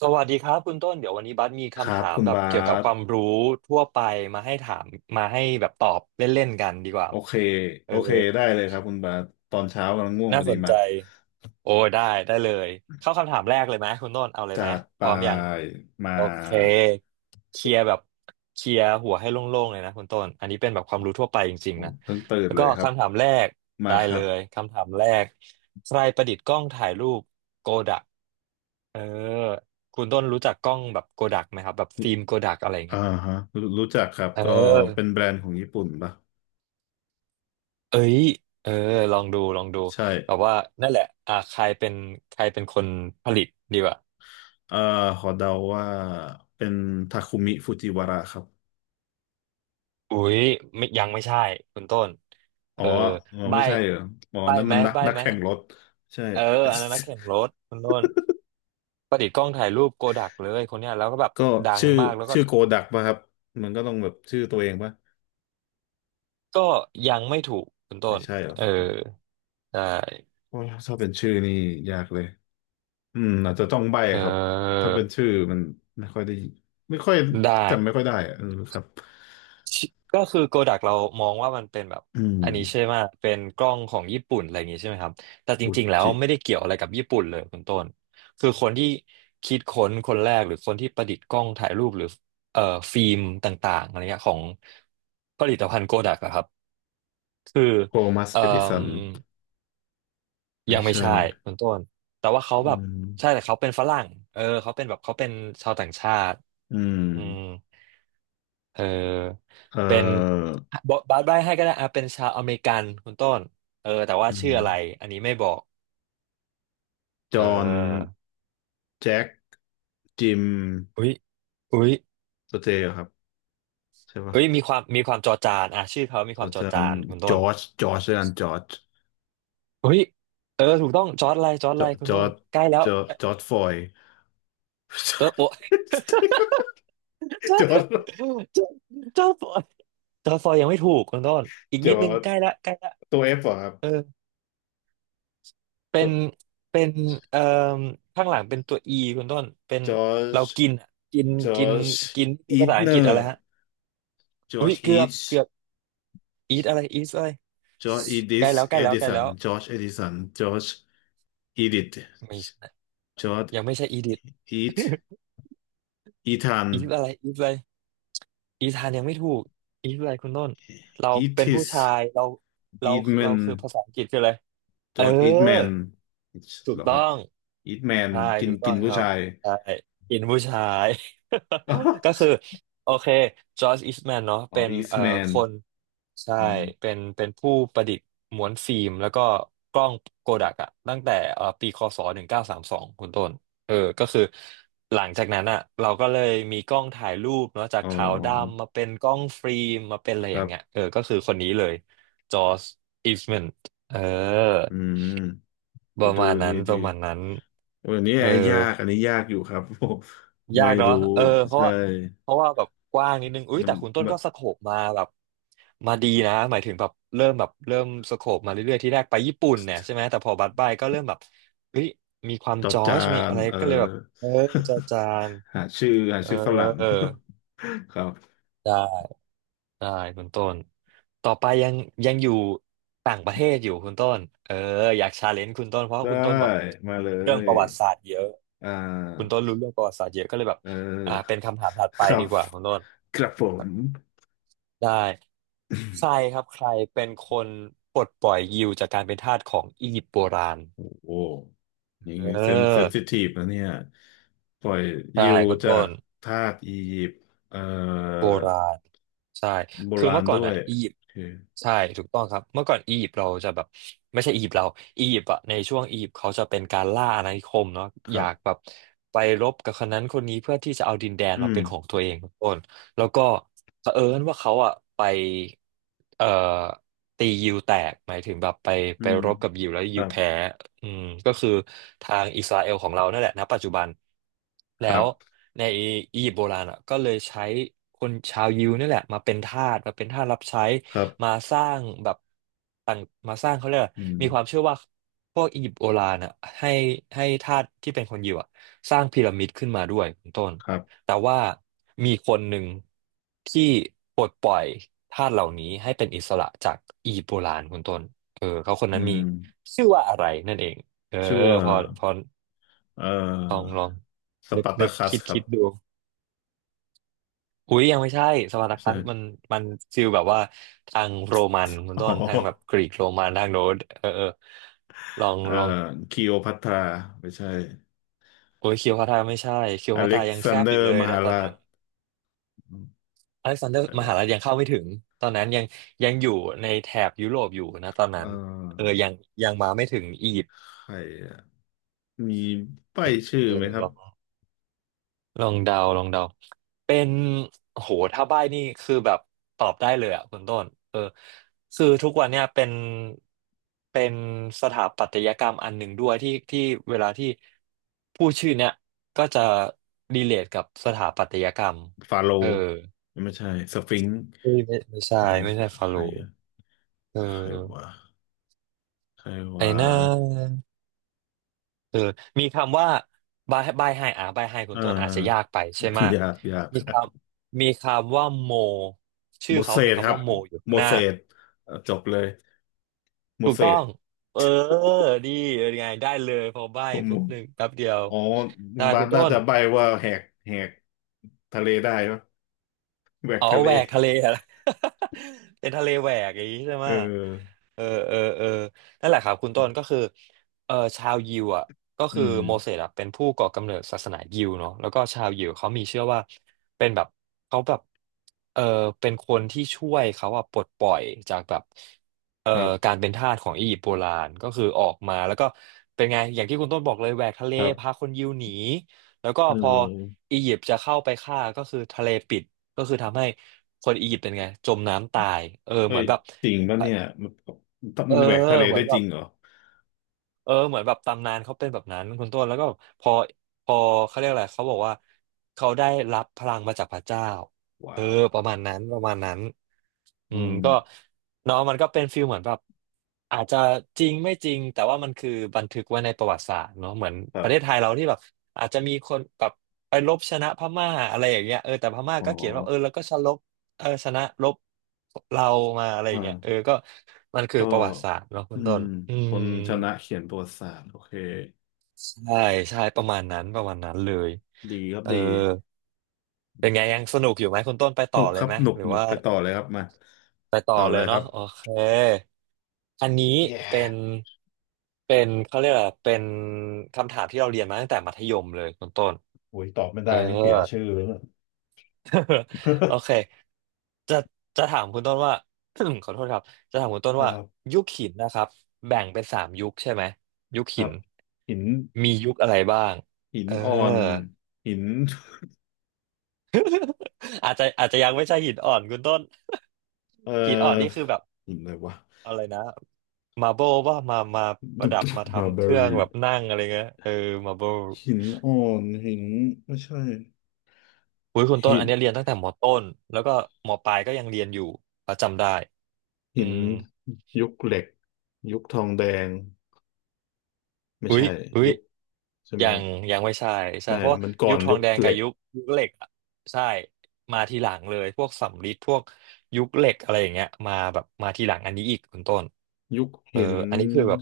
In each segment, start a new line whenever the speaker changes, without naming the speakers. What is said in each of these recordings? สวัสดีครับคุณต้นเดี๋ยววันนี้บัสมี
ครั
คำ
บ
ถาม
คุณ
แบบ
บา
เกี่ยวกับ
ส
ความรู้ทั่วไปมาให้ถามมาให้แบบตอบเล่นๆกันดีกว่า
โอเค
เอ
โอ
อ
เคได้เลยครับคุณบาสตอนเช้ากำลังง่วงพ
น่า
อดี
สน
มา
ใจโอ้ได้ได้เลยเข้าคำถามแรกเลยไหมคุณต้นเอาเลยไหม
จาก
พ
ไป
ร้อมยัง
มา
โอเคเคลียร์แบบเคลียร์หัวให้โล่งๆเลยนะคุณต้นอันนี้เป็นแบบความรู้ทั่วไปจริ
ผ
งๆ
ม
นะ
เพิ่งตื่น
แล้ว
เล
ก็
ยครับ
คำถามแรก
มา
ได้
ค
เล
รับ
ยคำถามแรกใครประดิษฐ์กล้องถ่ายรูปโกดักเออคุณต้นรู้จักกล้องแบบโกดักไหมครับแบบฟิล์มโกดักอะไร
อ่า
เงี้ย
ฮะรู้รู้จักครับ
เ
ก็เป็น
ออ
แบรนด์ของญี่ปุ่นปะ
เอ้ยเออลองดูลองดู
ใช่
แบบว่านั่นแหละใครเป็นใครเป็นคนผลิตดีกว่า
เอ่อขอเดาว่าเป็นทาคุมิฟูจิวาระครับ
อุ๊ยไม่ยังไม่ใช่คุณต้น
อ๋
เอ
อ
อ
อ๋อ
ใบ
ไม่ใช่เหรออ๋อ
ใบ
นั่น
ไหม
มันนัก
ใบ
นัก
ไหม
แข่งรถใช่
เอออันนั้นนักแข่งรถคุณต้นประดิษฐ์กล้องถ่ายรูปโกดักเลยคนเนี้ยแล้วก็แบบ
ก็
ดัง
ชื่อ
มากแล้วก็
ชื่อโกดักป่ะครับมันก็ต้องแบบชื่อตัวเองป่ะ
ก็ยังไม่ถูกคุณต้
ไม่
น
ใช่เหรอ
เออได้
โอ้ยถ้าเป็นชื่อนี่ยากเลย อืมอาจจะต้องใบ้
เอ
ครับ
อ
ถ้าเป็นชื่อมันไม่ค่อยได้ไม่ค่อย
ได้
จำไม่ค่อยได้อะเออครับ
ชิก็คือโกดักเรามองว่ามันเป็นแบบ
อืม
อันนี้ใช่ไหมเป็นกล้องของญี่ปุ่นอะไรอย่างงี้ใช่ไหมครับแต่จ
อุ
ริงๆแล้ว
จิ
ไม่ได้เกี่ยวอะไรกับญี่ปุ่นเลยคุณต้นคือคนที่คิดค้นคนแรกหรือคนที่ประดิษฐ์กล้องถ่ายรูปหรือเอ่อฟิล์มต่างๆอะไรเงี้ยของผลิตภัณฑ์โกดักอะครับคือ
โทมัส
เอ่
เอดิสั
ม
นไม่
ยังไม่
ใช่
ใช่คุณต้นแต่ว่าเขา
อื
แบบใช่
ม
แต่เขาเป็นฝรั่งเออเขาเป็นแบบเขาเป็นชาวต่างชาติ
อืม
อืม เออ
เอ่
เป็น
อ
บอบาสใบ้ให้ก็ได้อ่ะเป็นชาวอเมริกันคุณต้นเออแต่ว่า
อื
ชื่อ
ม
อะไรอันนี้ไม่บอก
จ
เ
อห์น
ออ
แจ็คจิม
อุ้ยอุ้ย
สเตย์ครับใช่ปะ
อุ้ยมีความมีความจอจานอ่ะชื่อเขามีควา
อา
มจอ
จาร
จา
ย์
นคุณ
จ
ต้น
อร์จจอร์จอาจารย์จอร์จ
อุ้ยเออถูกต้องจอร์จอะไรจอร์ด
จ
อะ
อ
ไรคุณ
จอ
ต้น
ร์จ
ใกล้แล้ว
จอร์จจอร์จฟลอยด์จ
จ
อ
อ
ร์
ร์จโปะ
จ
จอ
จ
ร์
อร
จจอร์จจอร์จโปจอร์ดฟอยยังไม่ถูกคุณต้น
์
อีก
จ
นิดนึงใกล้ละใกล้ละ
ตัวเอฟเหรอครับ
เออ เป็
ตัว
นเป็นเอ่อข้างหลังเป็นตัวอีคุณต้นเป็น
จอร์จ
เรากินอะกิน
จอ
กิน
ร์จ
กินคือ
อี
ภา
ท
ษาอั
เน
งกฤ
อ
ษอะไร
ร์
ฮะ
จอ
อุ้
ร์
ย
จ
เกื
อี
อบ
ท
เกือบ eat อะไร eat อะไร
จอร์จอีดิ
ใกล้
ส
แล้วใก
เอ
ล้แล้ว
ดิ
ใกล้
สั
แล้
น
ว
จอร์จเอดิสันจอร์จอีดิท
ไม่ใช่
จอร์จ
ยังไม่ใช่ edit eat
อีทอีธา
อะ
น
ไร eat อะไรอีธานยังไม่ถูกอีทอะไรคุณต้นเรา
อี
เป็น
ทิ
ผู้
ส
ชายเรา
อี
เรา
ทแม
เรา
น
คือภาษาอังกฤษคืออะไร
จ
เออ
อร์จอีทแมน
ถู
เห
ก
รอค
ต้อ
รับ
ง
อีทแมน
ใช่
กิน
ถูกต้
กิ
อง
น
ค
ผู้
รับ
ชาย
ใช่อินผู้ชาย
อ๋อ
ก็คือโอเคจอร์จอิชแมนเนาะ
อ๋อ
เป็น
อีทแม
ค
น
นใช่เป็นเป็นผู้ประดิษฐ์ม้วนฟิล์มแล้วก็กล้องโกดักอะตั้งแต่ปีค.ศ. 1932คุณต้นเออก็คือหลังจากนั้นอะเราก็เลยมีกล้องถ่ายรูปเนาะจาก
อ๋อ
ขาวดำมาเป็นกล้องฟิล์มมาเป็นอะไร
ค
อ
รั
ย่างเงี้ย
บ
เออก็คือคนนี้เลยจอร์จอิชแมนเออ
อืม
ประ
ดู
มาณ
ดี
นั้นป
ดี
ระมาณนั้น
วันนี้แอ
เอ
ร์
อ
ยากอันนี้ยากอยู่ครับ
ยา
ไม่
กเนาะ
รู้
เออเพราะ
ใช่
ว่าเพราะว่าแบบกว้างนิดนึงอุ้ย
มัน
แต่คุณต้น
แบบ
ก็สโคปมาแบบมาดีนะ หมายถึงแบบเริ่มแบบเริ่มสโคปมาเรื่อยๆที่แรกไปญี่ปุ่นเนี่ยใช่ไหมแต่พอบัดบายก็เริ่มแบบเฮ้ยมีความ
จอ
จอร์
จา
จมี
น
อะไร
เออ
ก็เลยแบบเออจอจาน
หาชื่อหา
เอ
ชื่อฝรั่ง ครับ
อ ได้คุณต้นต่อไปยังยังอยู่ต่างประเทศอยู่คุณต้นเอออยากชาเลนจ์คุณต้นเพราะว่า
ได้
คุณต้นแบบ
มาเล
เรื่อง
ย
ประวัติศาสตร์เยอะ
อ่
คุณ
า
ต้นรู้เรื่องประวัติศาสตร์เยอะก็เลยแบบ
เ
เป็
อ
น
อ
คำถามถัดไป
ครั
ดี
บ
กว่าคุณต้น
ครับผม
ได้ใครค รับใครเป็นคนปลดปล่อยยิวจากการเป็นทาสของอียิปต์โบราณ
โอ้โหนี่
เอ
เซนเซ
อ
นซิทีฟนะเนี่ยปล่อย
ใช่
ยิว
คุณ
จา
ต้
ก
น
ทาสอียิปต์เอ่อ
โบราณใช่
โบ
คือ
ราณ
เมื่อก่อ
ด้
น
ว
อ่ะ
ย
อียิป
โอ
ต์
เค
ใช่ถูกต้องครับเมื่อก่อนอียิปต์เราจะแบบไม่ใช่อียิปต์เราอียิปต์อะในช่วงอียิปต์เขาจะเป็นการล่าอาณานิคมเนาะ
ค
อ
รั
ยากแบ
บ
บไปรบกับคนนั้นคนนี้เพื่อที่จะเอาดินแดน
อื
มา
ม
เป็นของตัวเองทุกคน แล้วก็เผอิญว่าเขาอ่ะไปเอ่อตียิวแตกหมายถึงแบบไป
อื
ไป
ม
รบกับยิวแล้ว
ค
ยิ
รั
ว
บ
แพ้อืมก็คือทางอิสราเอลของเรานั่นแหละณปัจจุบัน
ค
แล้
รั
ว
บ
ในอียิปต์โบราณอ่ะก็เลยใช้คนชาวยิวนี่แหละมาเป็นทาสมาเป็นทาสรับใช้
ครับ
มาสร้างแบบต่างมาสร้างเขาเรียกอะไร
อืม
มีความเชื่อว่าพวกอียิปต์โบราณอ่ะให้ให้ทาสที่เป็นคนยิวอ่ะสร้างพีระมิดขึ้นมาด้วยคุณต้น
ครับ
แต่ว่ามีคนหนึ่งที่ปลดปล่อยทาสเหล่านี้ให้เป็นอิสระจากอียิปต์โบราณคุณต้นเออเขาคน
อื
นั้นมี
ม
ชื่อว่าอะไรนั่นเองเออ
ชื่อว่า
พอ
เอ่
ลอง
อ
ลอง
ส
นึก
ปาร์ตา
นึก
คัส
คิด
ครั
คิ
บ
ดดูอุ้ยยังไม่ใช่สปาร์ตา คั
ใช่
สมันฟิลแบบว่าทางโรมันคุณ
อ๋อ
ต้นทางแบบกรีกโรมันทางโน้นเออเออลอง
เอ่อ
ลอง
คลีโอพัทราไม่ใช่
โอ้ยคิวพาตาไม่ใช่คิว
อ
พา
เล็
ตา
ก
ยัง
ซา
แซ
น
บ
เด
อ
อ
ยู่เล
ร์
ย
ม
นะ
หา
ตอน
รา
นั้
ช
น
อืม
อเล็กซานเดอ
ใค
ร์
ร
มหา
วะ
ลัยยังเข้าไม่ถึงตอนนั้นยังอยู่ในแถบยุโรปอยู่นะตอนนั้
เอ่
นเออ
อ
ยังมาไม่ถึงอียิปต์
ใครอะมีป้ายชื่อ
เออ
ไหมครั
ล
บ
องลองเดาเป็นโหถ้าใบ้นี่คือแบบตอบได้เลยอ่ะคุณต้นเออคือทุกวันเนี่ยเป็นสถาปัตยกรรมอันหนึ่งด้วยที่เวลาที่ผู้ชื่อเนี่ยก็จะรีเลทกับสถาปัตยกรรม
ฟาโร
เออ
ห์ไม่ใช่สฟิงค์
ไม่ใช่
ใคร
ไม่ใช่ฟา
ใค
โร
ร
ห์
อะ
เออ
ใครวะใคร
ไอ้
วะ
หนา คือมีคำว่าบายบายไฮอ่ะบายไฮคุ
เอ่
ณ
อ
ต้นอาจจะยากไปใช่ไหมย
ยากยาก
มีคมีคำว่าโมชื่
หม
อ
ด
เขา
เศ
มี
ษค
คำ
รับ
ว่าโมอยู่
ห
ข้า
ม
งห
ด
น้า
เศษจบเลยหม
ถู
ด
ก
เศ
ต้อ
ษ
งเออดีเป็นไงได้เลยพอใบ้
ผม
ปุ๊บหนึ่งแป๊บเดียว
อ๋อ
ได้
มา
คุ
ส
ณต้
น่า
น
จะใบว่าแหกแหกทะเลได้ปะแหวก
อ๋อ
ทะเล
แหวกทะเลอะไร เป็นทะเลแหวกอย่างนี้ใช่ไห
เอ
ม
อ
เออเออเออนั่นแหละครับคุณต้นก็คือเออชาวยิวอ่ะก็
อื
คือ
ม
โมเสสอ่ะเป็นผู้ก่อกำเนิดศาสนายิวเนาะแล้วก็ชาวยิวเขามีเชื่อว่าเป็นแบบเขาแบบเออเป็นคนที่ช่วยเขาอ่ะปลดปล่อยจากแบบเอ่อ
ครั
กา
บ
รเป็นทาสของอียิปต์โบราณก็คือออกมาแล้วก็เป็นไงอย่างที่คุณต้นบอกเลยแหวกทะเล
ครั
พา
บ
คนยิวหนีแล้วก็
เอ
พอ
อ
อียิปต์จะเข้าไปฆ่าก็คือทะเลปิด ก็คือทำให้คนอียิปต์เป็นไงจมน้ำตายเออ
เฮ้
เหมื
ย
อนแบบ
จริงปะเนี่ยมัน
เออ
มันแหวกทะเล
เหมื
ได้
อนแบ
จริ
บ
งเหรอ
เออเหมือนแบบตำนานเขาเป็นแบบนั้นคุณต้นแล้วก็พอพอเขาเรียกอะไรเขาบอกว่าเขาได้รับพลังมาจากพระเจ้าเอ
ว้า
อ
ว
ประมาณนั้นประมาณนั้นอื
อื
มก็
ม
เนาะมันก็เป็นฟีลเหมือนแบบอาจจะจริงไม่จริงแต่ว่ามันคือบันทึกไว้ในประวัติศาสตร์เนาะเหมือน
ค
ป
รั
ระเทศ
บ
ไทยเราที่แบบอาจจะมีคนแบบไปรบชนะพม่าอะไรอย่างเงี้ยเออแต่พม่า
อ๋อ
ก็เขียนว่าเออแล้วก็ชลบเออชนะรบเรามาอะไรอย่างเงี้ยเออ
ฮะ
ก็มันคือ
ก็
ประวัติศาสตร์เนาะคุ
อื
ณต้
ม
นอื
ค
ม
นชนะเขียนประวัติศาสตร์โอเค
ใช่ใช่ประมาณนั้นประมาณนั้นเลย
ดีครับ
เออ
ดี
เป็นไงยังสนุกอยู่ไหมคุณต้นไป
ห
ต่
นุ
อ
ก
เล
ค
ย
รับ
ไหม
หนุก
หรือ
หนุก
ว่า
ไปต่อเลยครับมา
ไปต่อ
ต่อ
เล
เล
ย
ยค
เนาะ
รับ
โอเค อันนี้เป็
yeah
นเป็นเขาเรียกอะไรเป็นคำถามที่เราเรียนมาตั้งแต่มัธยมเลยคุณต้น
อุ้ยตอบไม่
เอ
ได้
อ
นี่เสียชื่อเลยเนี่ย
โอเค จะจะถามคุณต้นว่า ขอโทษครับจะถามคุณต้น
ครั
ว่า
บ
ยุคหินนะครับแบ่งเป็นสามยุคใช่ไหมยุค
ค
หิ
รั
น
บหิน
มียุคอะไรบ้าง
หิน
เออ
อ่อนหิน
อาจจะยังไม่ใช่หินอ่อนคุณต้น
เอ่
หินอ่อนนี่
อ
คือแบบ
หินอะไรวะ
อะไรนะมาโบว่ามาป
ดุ
ระ
ด
ดับมา
มา
ทำ
เบ
เครื่
ล
องแบบนั่งอะไรเงี้ยเออมาโบ
หินอ่อนหินไม่ใช่
อุ้ยคุณต้น
หิ
อั
น
นเนี้ยเรียนตั้งแต่มต้นแล้วก็มปลายก็ยังเรียนอยู่เราจำได้อื
หิน
ม
ยุคเหล็กยุคทองแดงไม่
อุ้ย
ใช่
อุ้ย
ยุคใช่ไหม
ยังยังไม่ใช่ใช่
ไม่
เพราะว่า
มันก่อ
ยุ
น
คทอ
ยุ
ง
ค
แดง
เห
กั
ล็
บ
ก
ยุคเหล็กอะใช่มาทีหลังเลยพวกสำริดพวกยุคเหล็กอะไรอย่างเงี้ยมาแบบมาทีหลังอันนี้อีกคุณต้น
ยุค
เออ
หิน
อันนี้คือแบบ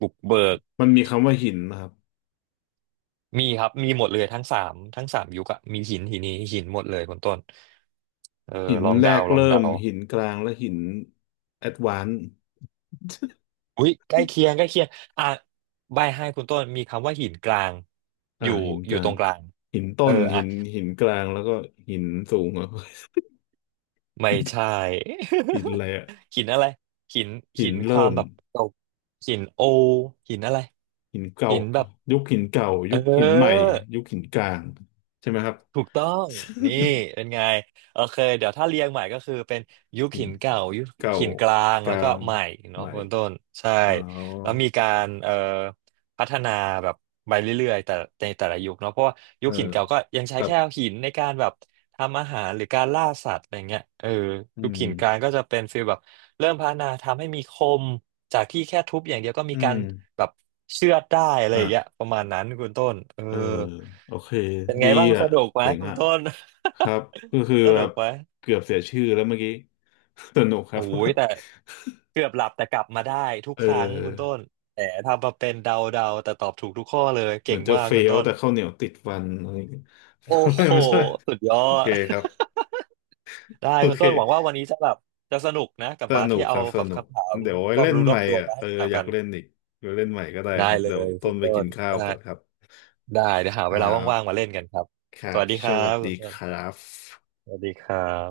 บุกเบิก
มันมีคำว่าหินนะครับ
มีครับ มีหมดเลยทั้งสามยุคอะมีหินหินนี้หินหมดเลยคุณต้นเออ
หิน
ลอง
แร
เดา
ก
ลอง
เริ่ม
เดา
หินกลางและหินแอดวานซ์
อุ้ยใกล้เคียงอ่ะใบให้คุณต้นมีคำว่าหินกลาง
อ่า
อยู่
หิน
อ
ก
ยู่
ลา
ต
ง
รงกลาง
หินต้
เออ
นหิ
อ่ะ
นหินกลางแล้วก็หินสูงอ่ะ
ไม่ใช่
หินอะไรอ่ะ
หินอะไรหิน
หิ
หิ
น
นควา
เริ่
ม
ม
แบบเก่าหินโอหินอะไร
หินเก่า
หินแบบ
ยุคหินเก่ายุ
เอ
คหินใหม่
อ
ยุคหินกลางใช่ไหมครับ
ถูกต้องนี่เป็นไงโอเคเดี๋ยวถ้าเรียงใหม่ก็คือเป็นยุค
หิ
หิ
น
นเก่ายุค
เก่า
หินกลาง
ก
แล้
ลา
วก็
ง
ใหม่
ให
เนาะ
ม่
คุณต้นใช่
อ๋อ
แล้วมีการพัฒนาแบบไปเรื่อยๆแต่ในแต่ละยุคเนาะเพราะว่ายุ
เออ
คหินเก่าก็ยังใช้
ครับ
แค่หินในการแบบทำอาหารหรือการล่าสัตว์อะไรเงี้ยเออ
อื
ยุค
ม
หินกลางก็จะเป็นฟีลแบบ เริ่มพัฒนาทำให้มีคมจากที่แค่ทุบอย่างเดียวก็มี
อื
กา
ม
รแบบเชือดได้อะไร
อ่ะ
อย่างเงี้ยประมาณนั้นคุณต้นเออ
เออโอเค
เป็นไง
ดี
บ้างส
อ่ะ
นุกไหม
เจ๋ง
คุณ
อ่ะ
ต้น
ครับก็คือ
ส
แบ
นุก
บ
ไหม
เกือบเสียชื่อแล้วเมื่อกี้ สนุกครั
โอ้
บ
ยแต่ เกือบหลับแต่กลับมาได้ทุก
เออ
ครั้งคุณต้นแต่ทำมาเป็นเดาแต่ตอบถูกทุกข้อเลย
เหมื
เก่
อ
ง
นจะ
มาก
เฟ
คุณ
ล
ต้น
แต่ข้าวเหนียวติดฟันอะไรอย่างเงี้ย
โอ้
อะไร
โห
ไม่ใช่
สุดยอ
โอเค
ด
ครับ
ได้
โอ
คุณ
เค
ต้นหวังว่าวันนี้จะแบบจะสนุกนะกับ
ส
บาส
นุ
ที่
กค
เอา
รับส
แบบ
นุก
คำถาม
เดี๋ยวไว้
ความ
เล่น
รู้ร
ให
อ
ม่
บตัว
อ่ะ
มา
เอ
ให้
อ
ถาม
อยา
กั
ก
น
เล่นอีกเดี๋ยวเล่นใหม่ก็ได้ค
ได้
รับ
เล
เดี๋ยว
ย
ต้
คุ
น
ณ
ไป
ต้
กิ
น
นข้าว
ได้
ก่อนครับ
ได้เดี๋ยวหา
ค
เว
รั
ลาว่างๆมา
บ
เล่นกันครับ
ครั
ส
บ
วัสดีค
ส
รั
วัส
บ
ดี
คุณต้
ครั
น
บ
สวัสดีครับ